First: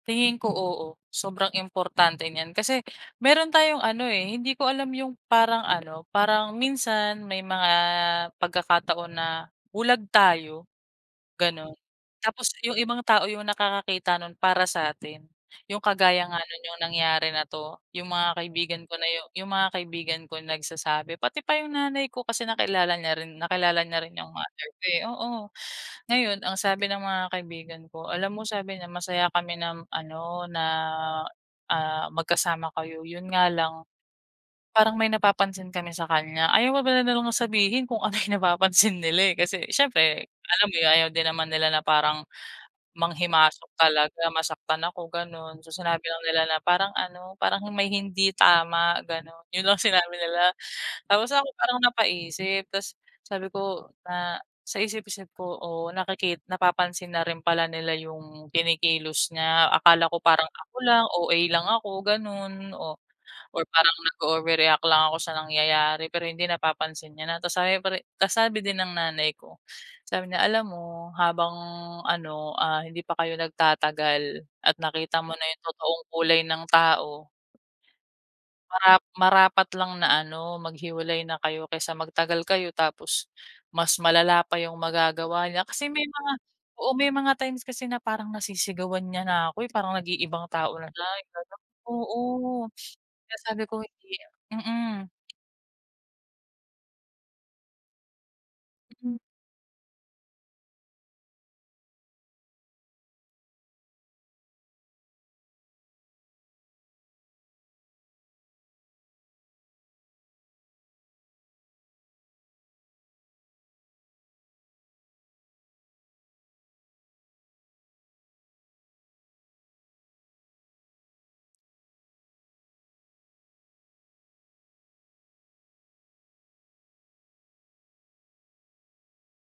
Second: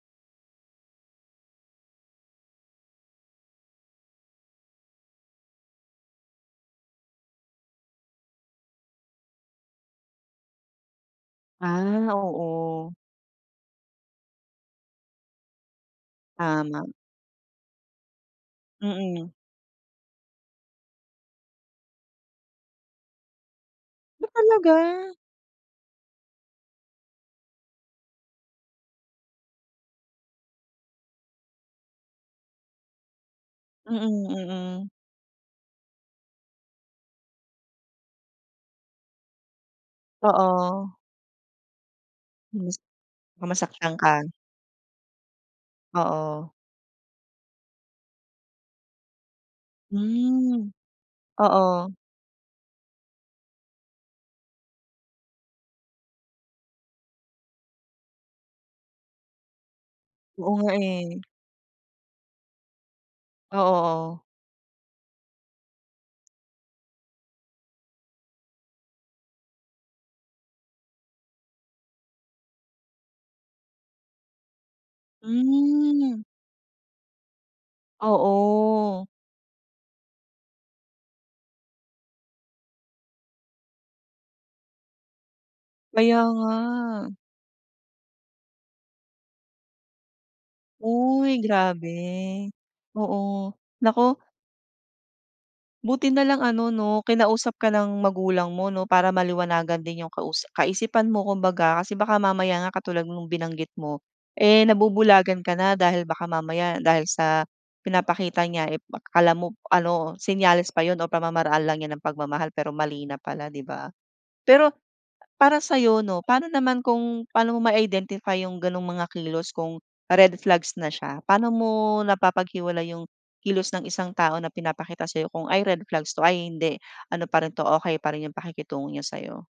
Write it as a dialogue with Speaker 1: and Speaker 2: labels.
Speaker 1: Tingin ko, oo. Sobrang importante niyan. Kasi meron tayong ano, eh. Hindi ko alam yung parang ano, parang minsan may mga pagkakataon na bulag tayo, gano'n.
Speaker 2: Ah,
Speaker 1: Tapos yung
Speaker 2: oo.
Speaker 1: ibang tao yung nakakakita nun para sa 'tin. Yung kagaya nga noon, yung
Speaker 2: Tama.
Speaker 1: nangyari na 'to. 'Yung mga kaibigan ko na yung
Speaker 2: Mm.
Speaker 1: yung mga kaibigan ko nagsasabi. Pati pa yung nanay ko kasi nakilala niya rin. Nakilala niya rin
Speaker 2: Ah,
Speaker 1: yung mother
Speaker 2: talaga?
Speaker 1: ko eh. Oo. Ngayon, ang sabi ng mga kaibigan ko, alam mo, sabi niya, "Masaya kami na ano na, ah, magkasama kayo. 'Yon nga lang
Speaker 2: Mm, mm.
Speaker 1: parang may napapansin kami sa kanya. "Ayaw pa pala nilang sabihin kung ano yung napapansin nila eh. Kasi siyempre alam mo 'yon,
Speaker 2: Oo.
Speaker 1: ayaw din naman nila na parang
Speaker 2: Yes. Na
Speaker 1: manghimasok
Speaker 2: masaktan
Speaker 1: talaga.
Speaker 2: ka.
Speaker 1: Masaktan ako, ganoon. So, sinabi lang nila
Speaker 2: Oo.
Speaker 1: na parang ano, parang may hindi tama, ganon. 'Yon lang sinabi nila.
Speaker 2: Hmm.
Speaker 1: Tapos ako, parang
Speaker 2: Oo.
Speaker 1: napaisip. Tas sabi ko na sa isip-isip ko, "Oh nakiki napapansin na rin pala nila yung kinikilos niya. Akala ko parang
Speaker 2: Oo nga
Speaker 1: ako lang.
Speaker 2: eh.
Speaker 1: OA lang ako, ganon, oh,
Speaker 2: Oo,
Speaker 1: or parang
Speaker 2: oh.
Speaker 1: nag-overreact lang ako sa nangyayari." Pero hindi, napapansin niya na tapos sabi pari tapos sabi din ng nanay ko sabi niya, "Alam mo, habang ano, ah, hindi pa kayo nagtatagal at nakita mo na yung totoong
Speaker 2: Hmm.
Speaker 1: kulay ng tao ...marap
Speaker 2: Oo.
Speaker 1: marapat lang na ano, maghiwalay na kayo kaysa magtagal kayo. Tapos, mas malala pa yung magagawa niya." Kasi may
Speaker 2: Kaya
Speaker 1: mga
Speaker 2: nga.
Speaker 1: oo, may mga times kasi na parang nasisigawan niya na ako eh. Parang nag-iibang tao na siya, yung
Speaker 2: Uy,
Speaker 1: ganoon. Oo,
Speaker 2: grabe.
Speaker 1: kaya
Speaker 2: Oo.
Speaker 1: sabi ko, hindi
Speaker 2: Naku
Speaker 1: mm.
Speaker 2: Buti na lang, ano, 'no kinausap ka ng magulang mo, 'no? Para
Speaker 1: Hmm.
Speaker 2: maliwanagan din yung kausa kaisipan mo kumbaga. Kasi baka mamaya nga katulad noong binanggit mo. Eh, nabubulagan ka na dahil baka mamaya dahil sa pinapakita niya, eh, kala mo ano, senyales pa 'yon o pamamaraan lang niya ng pagmamahal. Pero mali na pala, di ba? Pero para sayo, 'no? Paano naman kung pano mo ma-identify yung ganung mga kilos kung red flags na siya? Paano mo napapaghiwalay yung kilos ng isang tao na pinapakita sa'yo kung, "Ay red flags to, ay hindi. Ano pa rin 'to, okey pa rin," yung pakikitungo niya sa'yo.